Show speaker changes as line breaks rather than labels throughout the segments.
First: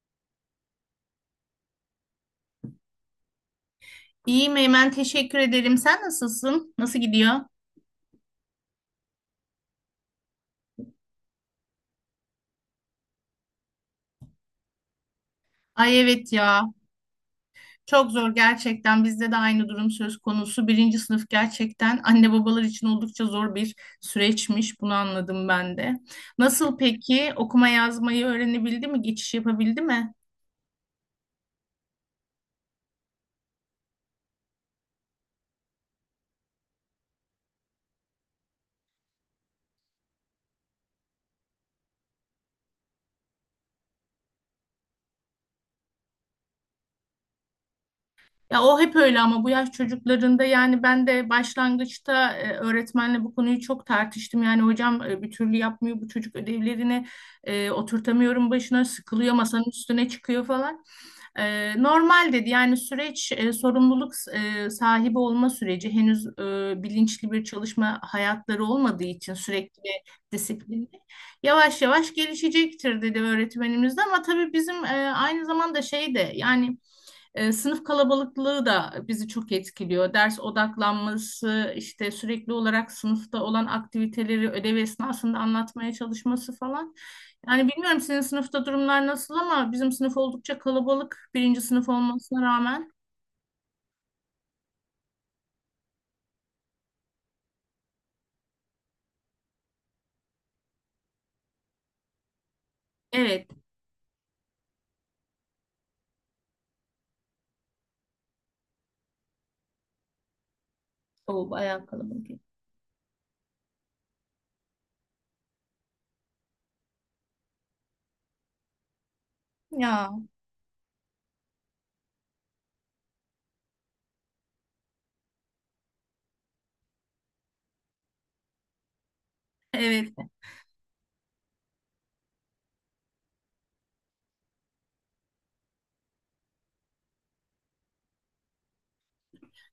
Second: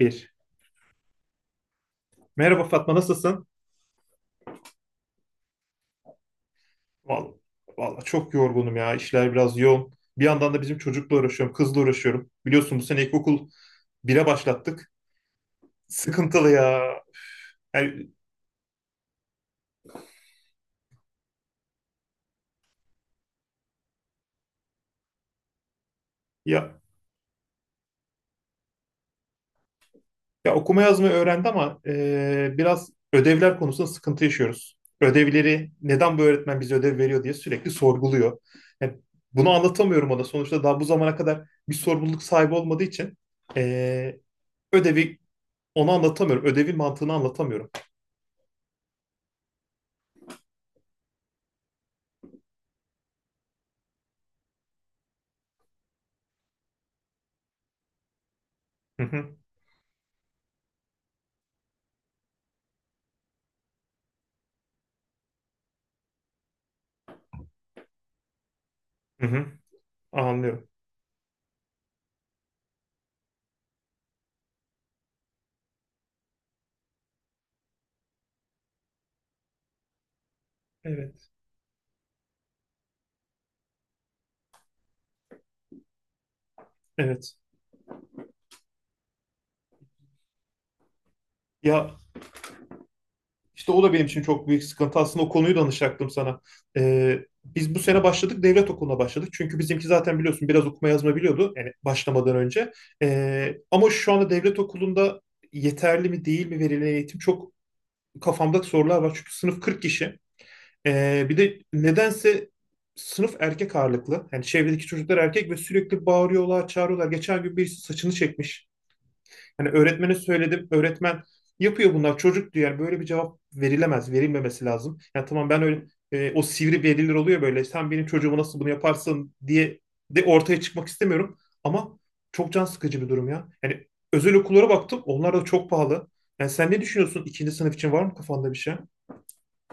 Bir. Merhaba Fatma, nasılsın?
İyiyim Eymen, teşekkür ederim. Sen nasılsın? Nasıl
Vallahi,
gidiyor?
vallahi, çok yorgunum ya. İşler biraz yoğun. Bir yandan da bizim çocukla uğraşıyorum. Kızla uğraşıyorum. Biliyorsun bu sene ilkokul 1'e başlattık.
Ay evet
Sıkıntılı
ya.
ya. Yani,
Çok zor gerçekten. Bizde de aynı durum söz konusu. Birinci sınıf gerçekten anne babalar için oldukça zor bir süreçmiş. Bunu anladım ben de.
ya,
Nasıl peki? Okuma yazmayı öğrenebildi mi? Geçiş yapabildi mi?
ya okuma yazmayı öğrendi ama biraz ödevler konusunda sıkıntı yaşıyoruz. Ödevleri neden bu öğretmen bize ödev veriyor diye sürekli sorguluyor. Yani bunu anlatamıyorum ona. Sonuçta daha bu zamana kadar bir sorumluluk sahibi olmadığı için e, ödevi ona anlatamıyorum. Ödevin mantığını anlatamıyorum.
Ya o hep öyle ama bu yaş çocuklarında yani ben de başlangıçta öğretmenle bu konuyu çok tartıştım. Yani hocam, bir türlü yapmıyor bu çocuk ödevlerini, oturtamıyorum başına,
Hı
sıkılıyor,
hı,
masanın üstüne çıkıyor falan. Normal dedi, yani süreç, sorumluluk sahibi olma süreci henüz, bilinçli bir çalışma hayatları olmadığı
hı
için,
hı.
sürekli ve
Anlıyorum.
disiplinli yavaş yavaş gelişecektir dedi öğretmenimiz de. Ama tabii bizim aynı zamanda şey de, yani sınıf kalabalıklığı da bizi çok etkiliyor. Ders
Evet,
odaklanması, işte sürekli olarak sınıfta olan aktiviteleri ödev esnasında anlatmaya çalışması falan.
evet.
Yani bilmiyorum senin sınıfta durumlar nasıl ama bizim sınıf oldukça kalabalık, birinci sınıf
Ya
olmasına rağmen.
işte o da benim için çok büyük sıkıntı. Aslında o konuyu danışacaktım sana. Ee, biz bu sene başladık, devlet okuluna başladık. Çünkü bizimki zaten biliyorsun biraz okuma yazma biliyordu yani başlamadan önce.
Evet.
Ama şu anda devlet okulunda yeterli mi değil mi verilen eğitim, çok kafamda sorular var. Çünkü sınıf 40 kişi. Bir
O
de
bayağı kalabalık.
nedense sınıf erkek ağırlıklı. Yani çevredeki çocuklar erkek ve sürekli bağırıyorlar, çağırıyorlar. Geçen gün birisi saçını çekmiş. Hani
Ya,
öğretmene söyledim. Öğretmen yapıyor bunlar, çocuk diyor. Yani böyle bir cevap verilemez, verilmemesi lazım. Yani tamam, ben öyle o sivri veliler oluyor böyle, sen benim çocuğuma nasıl bunu yaparsın diye
evet.
de ortaya çıkmak istemiyorum. Ama çok can sıkıcı bir durum ya. Yani özel okullara baktım. Onlar da çok pahalı. Yani sen ne düşünüyorsun? İkinci sınıf için var mı kafanda bir şey?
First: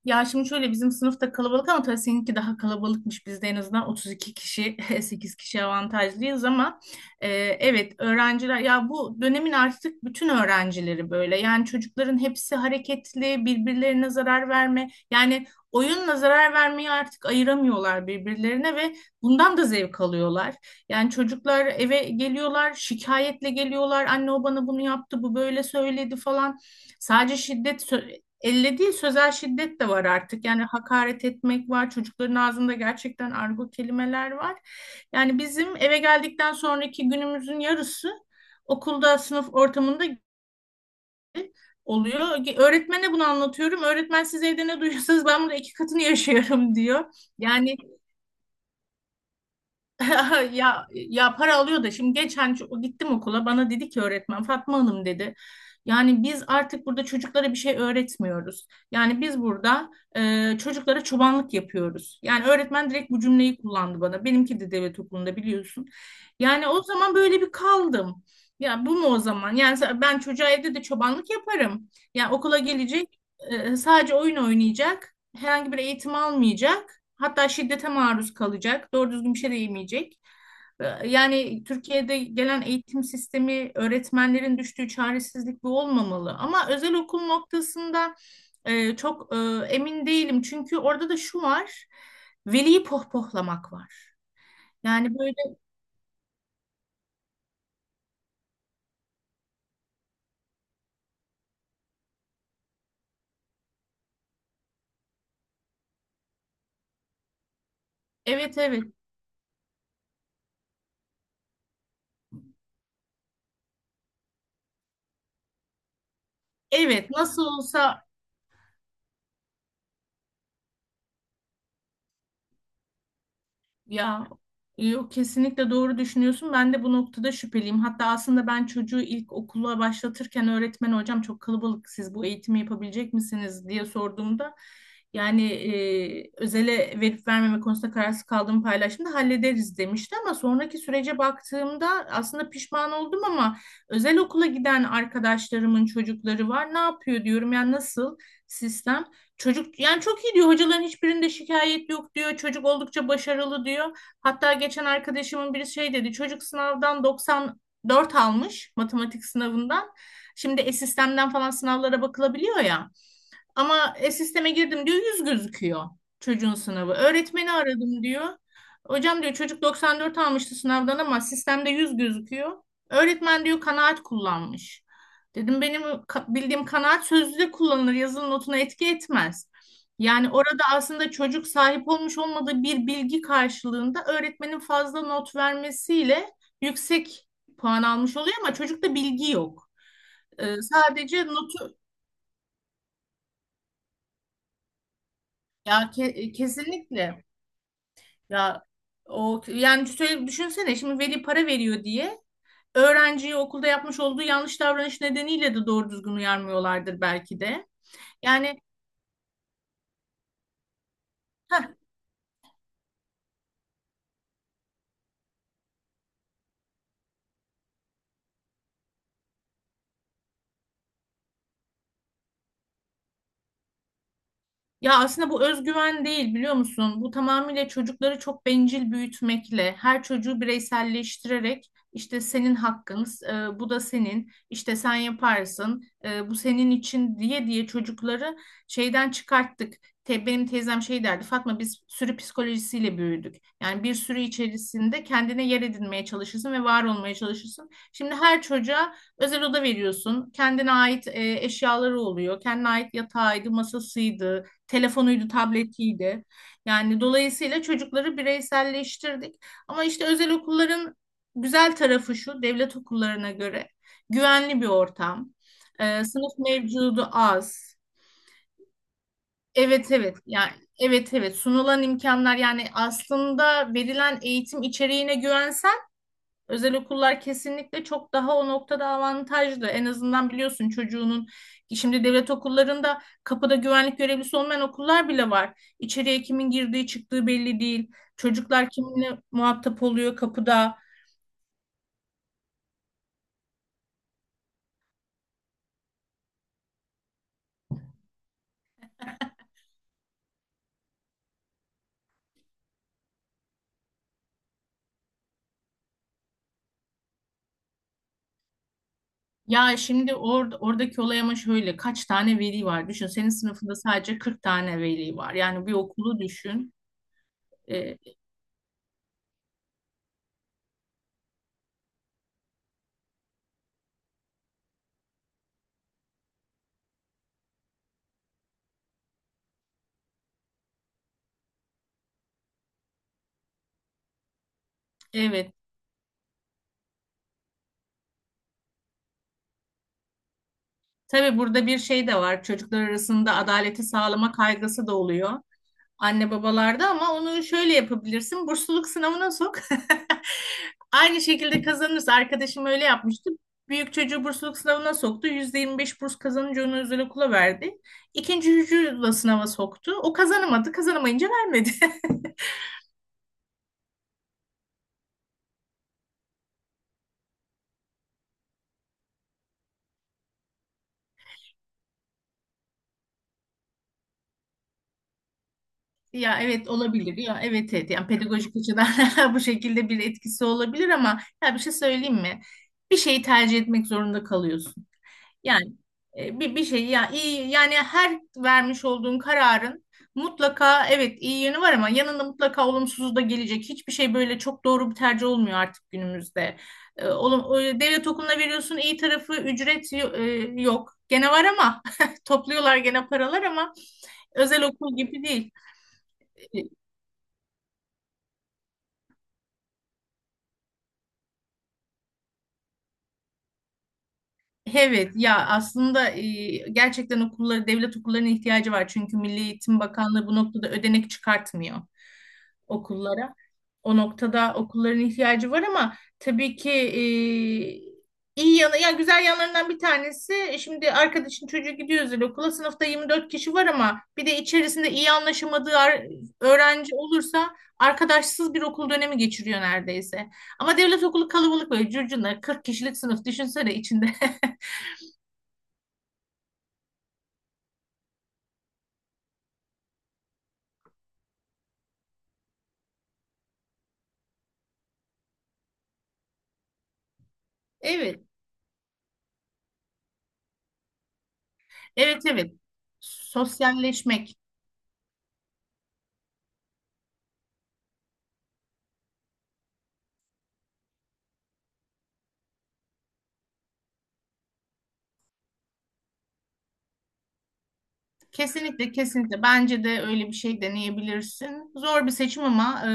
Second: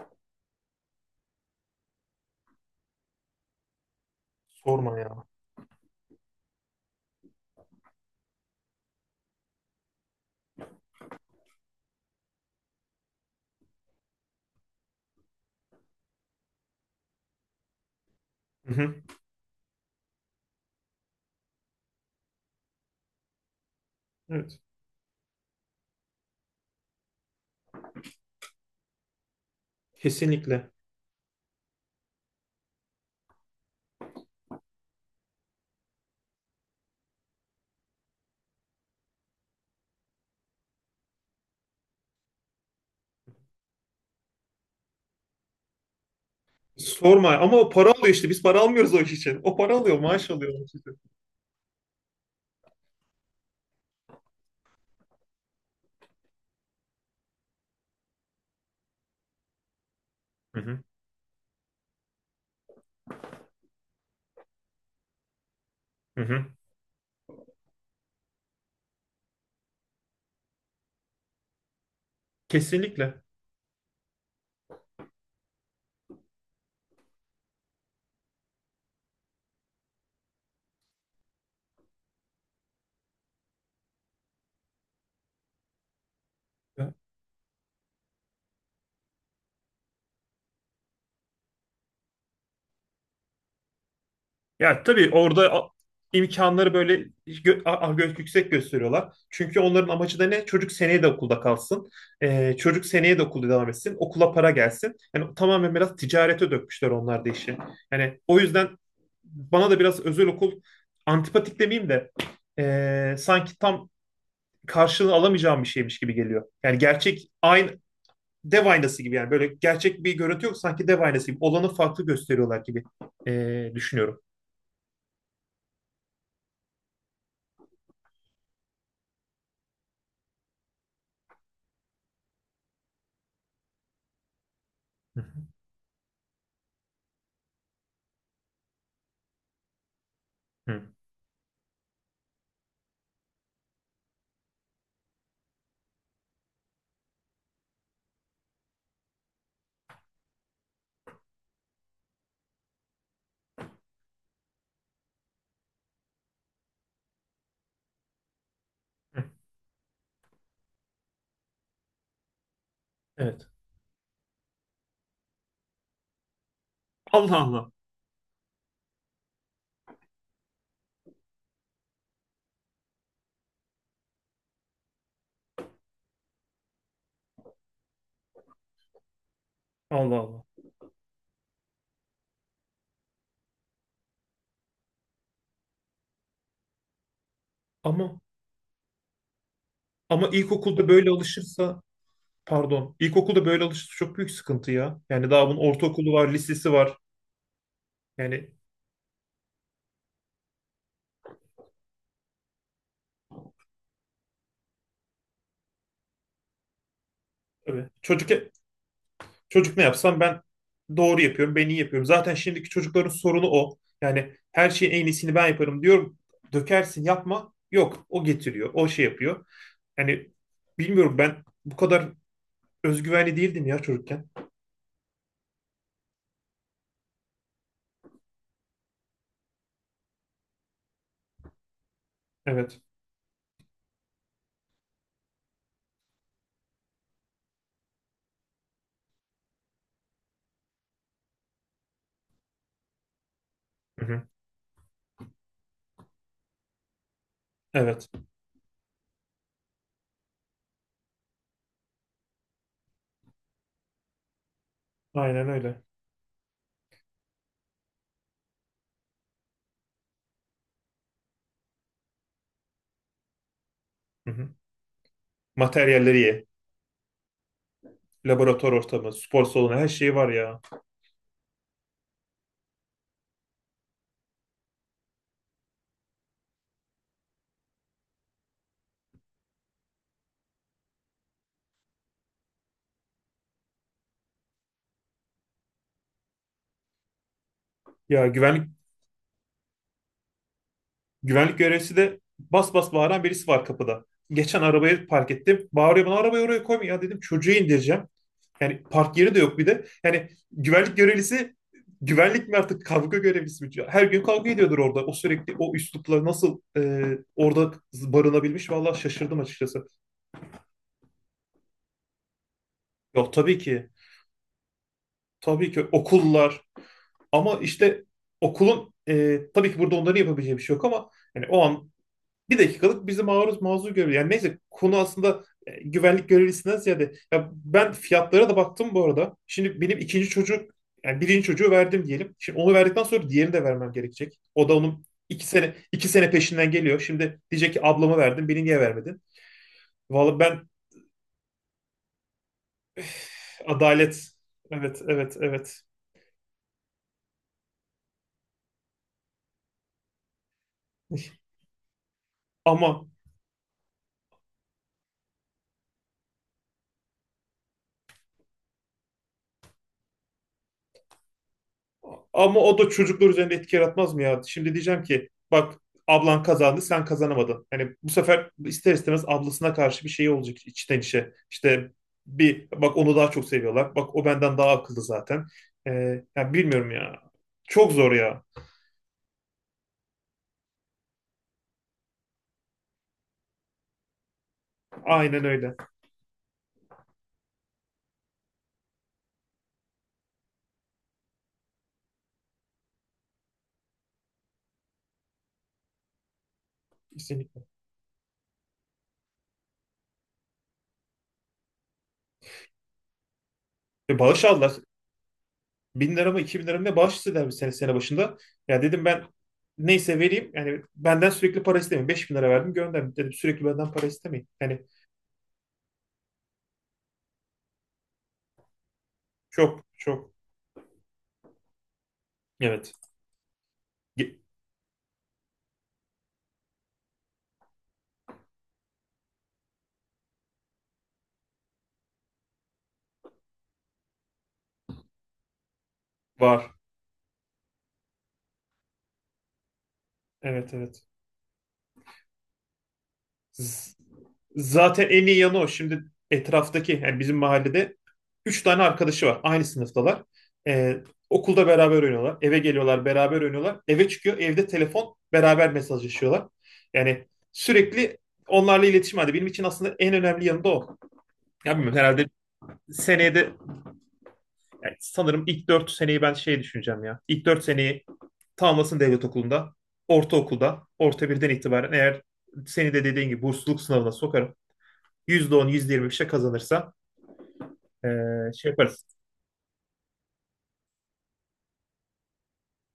Ya şimdi şöyle, bizim sınıfta kalabalık ama tabii seninki daha kalabalıkmış. Bizde en azından 32 kişi,
Sorma ya.
8 kişi avantajlıyız ama e, evet, öğrenciler ya bu dönemin artık bütün öğrencileri böyle. Yani çocukların hepsi hareketli, birbirlerine zarar verme, yani oyunla zarar vermeyi artık ayıramıyorlar
Hı
birbirlerine ve
hı.
bundan da zevk alıyorlar. Yani çocuklar eve geliyorlar, şikayetle geliyorlar. Anne o
Evet.
bana bunu yaptı, bu böyle söyledi falan. Sadece şiddet elle değil, sözel şiddet de var artık. Yani
Kesinlikle.
hakaret etmek var. Çocukların ağzında gerçekten argo kelimeler var. Yani bizim eve geldikten sonraki günümüzün yarısı okulda, sınıf ortamında oluyor. Öğretmene bunu anlatıyorum. Öğretmen, "Siz evde ne duyuyorsanız ben bunu 2 katını yaşıyorum," diyor.
Sorma, ama o
Yani
para alıyor işte. Biz para almıyoruz o iş için. O para alıyor, maaş alıyor o iş
ya,
için.
ya para alıyor da. Şimdi geçen gittim okula, bana dedi ki öğretmen, "Fatma Hanım," dedi, "yani biz artık burada çocuklara bir şey öğretmiyoruz. Yani biz burada
Hı hı.
çocuklara çobanlık yapıyoruz." Yani öğretmen direkt bu cümleyi kullandı bana. Benimki de devlet okulunda, biliyorsun.
Hı hı.
Yani o zaman böyle bir kaldım. Ya, bu mu o zaman? Yani ben çocuğa evde de çobanlık yaparım. Yani okula gelecek,
Kesinlikle.
sadece oyun oynayacak, herhangi bir eğitim almayacak, hatta şiddete maruz kalacak, doğru düzgün bir şey de yemeyecek. Yani Türkiye'de gelen eğitim sistemi, öğretmenlerin düştüğü çaresizlik bu olmamalı. Ama
Ya,
özel okul noktasında çok emin değilim, çünkü orada da şu var: veliyi pohpohlamak var.
Ya, tabii
Yani
orada
böyle,
imkanları böyle yüksek gösteriyorlar. Çünkü onların amacı da ne? Çocuk seneye de okulda kalsın. Çocuk seneye de okulda devam etsin. Okula para gelsin. Yani tamamen biraz ticarete dökmüşler onlar da işi. Yani o
evet,
yüzden
evet.
bana da biraz özel okul antipatik demeyeyim de sanki tam karşılığını alamayacağım bir şeymiş gibi geliyor. Yani
Evet,
gerçek
nasıl
aynı
olsa.
dev aynası gibi, yani böyle gerçek bir görüntü yok, sanki dev aynası gibi olanı farklı gösteriyorlar gibi düşünüyorum.
Ya, yok, kesinlikle doğru düşünüyorsun. Ben de bu noktada şüpheliyim. Hatta aslında ben çocuğu ilk okula başlatırken, öğretmen hocam çok kalabalık, siz bu eğitimi yapabilecek misiniz diye sorduğumda,
Hı
yani özele verip vermeme konusunda kararsız kaldığımı paylaştığımda, "Hallederiz," demişti, ama
hı.
sonraki
Hı.
sürece baktığımda aslında pişman oldum. Ama özel okula giden arkadaşlarımın çocukları var. "Ne yapıyor?" diyorum, "Yani nasıl sistem?" Çocuk yani çok iyi diyor, hocaların hiçbirinde şikayet yok diyor, çocuk oldukça başarılı diyor. Hatta geçen arkadaşımın biri şey dedi: çocuk sınavdan 94 almış, matematik sınavından. Şimdi e-sistemden falan sınavlara bakılabiliyor ya.
Evet.
Ama sisteme girdim diyor, 100 gözüküyor çocuğun sınavı.
Allah
Öğretmeni
Allah.
aradım diyor. "Hocam," diyor, "çocuk 94 almıştı sınavdan ama sistemde 100 gözüküyor." Öğretmen diyor kanaat kullanmış. Dedim, "Benim bildiğim kanaat sözlüde kullanılır, yazılı notuna etki etmez."
Allah
Yani
Allah.
orada aslında çocuk sahip olmuş olmadığı bir bilgi karşılığında, öğretmenin fazla not vermesiyle yüksek puan almış
Ama
oluyor ama çocukta bilgi yok.
ama
Sadece notu
ilkokulda böyle alışırsa çok büyük sıkıntı ya. Yani daha bunun
ya,
ortaokulu var, lisesi var.
kesinlikle.
Yani
Ya o yani şöyle düşünsene, şimdi veli para veriyor diye öğrenciyi okulda yapmış olduğu yanlış davranış nedeniyle de doğru düzgün uyarmıyorlardır belki de.
tabii. Çocuk
Yani,
Çocuk ne yapsam ben doğru yapıyorum, ben
ha,
iyi yapıyorum. Zaten şimdiki çocukların sorunu o. Yani her şeyin en iyisini ben yaparım diyorum. Dökersin, yapma. Yok, o getiriyor, o şey yapıyor. Yani bilmiyorum, ben bu kadar özgüvenli değildim ya çocukken.
ya aslında bu özgüven değil, biliyor musun? Bu tamamıyla çocukları çok bencil büyütmekle, her çocuğu bireyselleştirerek, işte senin
Evet.
hakkın, bu da senin, işte sen yaparsın, bu senin için," diye diye çocukları şeyden çıkarttık. Benim teyzem şey derdi: "Fatma, biz sürü psikolojisiyle büyüdük." Yani bir
Hı
sürü
hı.
içerisinde kendine yer edinmeye çalışırsın ve var olmaya çalışırsın.
Evet.
Şimdi her çocuğa özel oda veriyorsun, kendine ait eşyaları oluyor, kendine ait yatağıydı, masasıydı, telefonuydu,
Aynen öyle.
tabletiydi. Yani dolayısıyla çocukları bireyselleştirdik. Ama işte özel okulların güzel tarafı şu: devlet okullarına göre
Hı hı.
güvenli bir ortam, Ee,
Materyalleri
sınıf
ye.
mevcudu az.
Laboratuvar ortamı, spor salonu her
Evet,
şey
evet,
var
yani
ya.
evet, evet, sunulan imkanlar, yani aslında verilen eğitim içeriğine güvensen özel okullar kesinlikle çok daha o noktada avantajlı. En azından biliyorsun çocuğunun, şimdi devlet okullarında kapıda güvenlik görevlisi olmayan okullar bile var. İçeriye kimin girdiği çıktığı belli değil.
Ya güvenlik
Çocuklar kiminle muhatap oluyor kapıda.
Güvenlik görevlisi de bas bas bağıran birisi var kapıda. Geçen arabayı park ettim. Bağırıyor bana, arabayı oraya koyma ya dedim, çocuğu indireceğim. Yani park yeri de yok bir de. Yani güvenlik görevlisi güvenlik mi artık, kavga görevlisi mi? Her gün kavga ediyordur orada. O sürekli o üslupla nasıl orada barınabilmiş, vallahi şaşırdım
Ya
açıkçası.
şimdi, oradaki olay ama şöyle, kaç tane veli var? Düşün, senin
Yok tabii
sınıfında
ki.
sadece 40 tane veli var. Yani
Tabii
bir
ki
okulu
okullar,
düşün.
ama
Ee,
işte okulun tabii ki burada onların yapabileceği bir şey yok, ama yani o an bir dakikalık bizi maruz mazur görüyor. Yani neyse, konu aslında güvenlik görevlisinden ziyade. Ya ben fiyatlara da baktım bu arada. Şimdi benim ikinci çocuk, yani birinci çocuğu verdim diyelim. Şimdi onu verdikten sonra diğerini de vermem gerekecek. O da onun iki
Evet.
sene, iki sene peşinden geliyor. Şimdi diyecek ki ablama verdim beni niye vermedin? Vallahi ben
Tabii burada bir şey de var: çocuklar arasında adaleti
adalet,
sağlama kaygısı da
evet,
oluyor
evet, evet,
anne babalarda. Ama onu şöyle yapabilirsin: bursluluk sınavına sok. Aynı şekilde kazanırsa. Arkadaşım öyle
ama.
yapmıştı: büyük çocuğu bursluluk sınavına soktu, %25 burs kazanınca onu özel okula verdi. İkinci çocuğu da sınava soktu, o kazanamadı. Kazanamayınca vermedi.
Ama o da çocuklar üzerinde etki yaratmaz mı ya? Şimdi diyeceğim ki bak, ablan kazandı sen kazanamadın. Hani bu sefer ister istemez ablasına karşı bir şey olacak içten içe. İşte bir bak, onu daha çok seviyorlar. Bak, o benden daha akıllı zaten. Ee,
Ya,
ya
evet,
bilmiyorum ya.
olabilir ya, evet, evet,
Çok
yani
zor ya.
pedagojik açıdan bu şekilde bir etkisi olabilir ama ya bir şey söyleyeyim mi? Bir şeyi tercih etmek zorunda kalıyorsun.
Aynen
Yani
öyle.
bir şey ya iyi, yani her vermiş olduğun kararın mutlaka evet iyi yönü var ama yanında mutlaka olumsuzu da gelecek. Hiçbir şey böyle çok doğru bir tercih olmuyor artık günümüzde. E, olum,
Kesinlikle.
e, devlet okuluna veriyorsun, iyi tarafı ücret yok. Gene var ama topluyorlar gene paralar, ama
Ve bağış
özel
aldılar.
okul gibi değil.
1.000 lira mı iki
E,
bin lira mı ne bağış istediler bir sene, sene başında. Ya dedim ben, neyse vereyim. Yani benden sürekli para istemeyin. 5.000 lira verdim, gönderdim. Dedim, sürekli benden para istemeyin. Yani
Evet, ya aslında gerçekten okulları, devlet okullarına ihtiyacı var, çünkü Milli Eğitim
çok
Bakanlığı
çok.
bu noktada ödenek çıkartmıyor
Evet.
okullara. O
Ge-
noktada okulların ihtiyacı var. Ama tabii ki iyi yanı, ya güzel yanlarından bir tanesi, şimdi arkadaşın çocuğu gidiyor özel okula, sınıfta 24 kişi var ama bir de içerisinde iyi anlaşamadığı
Var.
öğrenci olursa arkadaşsız bir okul dönemi geçiriyor neredeyse.
Evet
Ama devlet
evet.
okulu kalabalık, böyle curcuna, 40 kişilik sınıf düşünsene
Z-
içinde.
zaten en iyi yanı o. Şimdi etraftaki, yani bizim mahallede üç tane arkadaşı var. Aynı sınıftalar. Ee, okulda beraber oynuyorlar. Eve geliyorlar, beraber oynuyorlar. Eve çıkıyor, evde telefon beraber mesajlaşıyorlar. Yani sürekli
Evet,
onlarla iletişim halinde. Benim için aslında en önemli yanı da o. Ya bilmiyorum,
evet,
herhalde
evet.
seneye de.
Sosyalleşmek.
Yani sanırım ilk 4 seneyi ben şey düşüneceğim ya. İlk 4 seneyi tamamlasın devlet okulunda. Ortaokulda, orta birden itibaren eğer seni de dediğin gibi bursluluk sınavına sokarım. %10, yüzde yirmi bir şey kazanırsa şey
Kesinlikle,
yaparız.
kesinlikle. Bence de öyle bir şey deneyebilirsin. Zor bir seçim ama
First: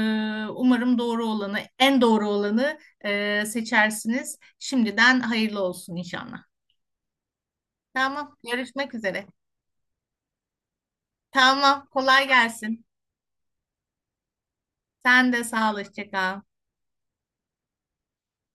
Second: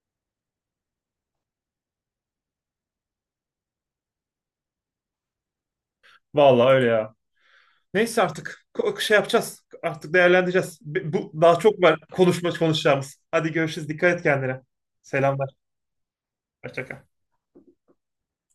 umarım doğru olanı, en doğru olanı seçersiniz. Şimdiden hayırlı olsun inşallah.
Vallahi öyle ya. Neyse
Tamam,
artık
görüşmek
şey
üzere.
yapacağız. Artık değerlendireceğiz. Bu daha çok
Tamam,
var
kolay gelsin.
konuşacağımız. Hadi görüşürüz. Dikkat et kendine.
Sen de
Selamlar.
sağ ol, hoşça kal.
Hoşça kal.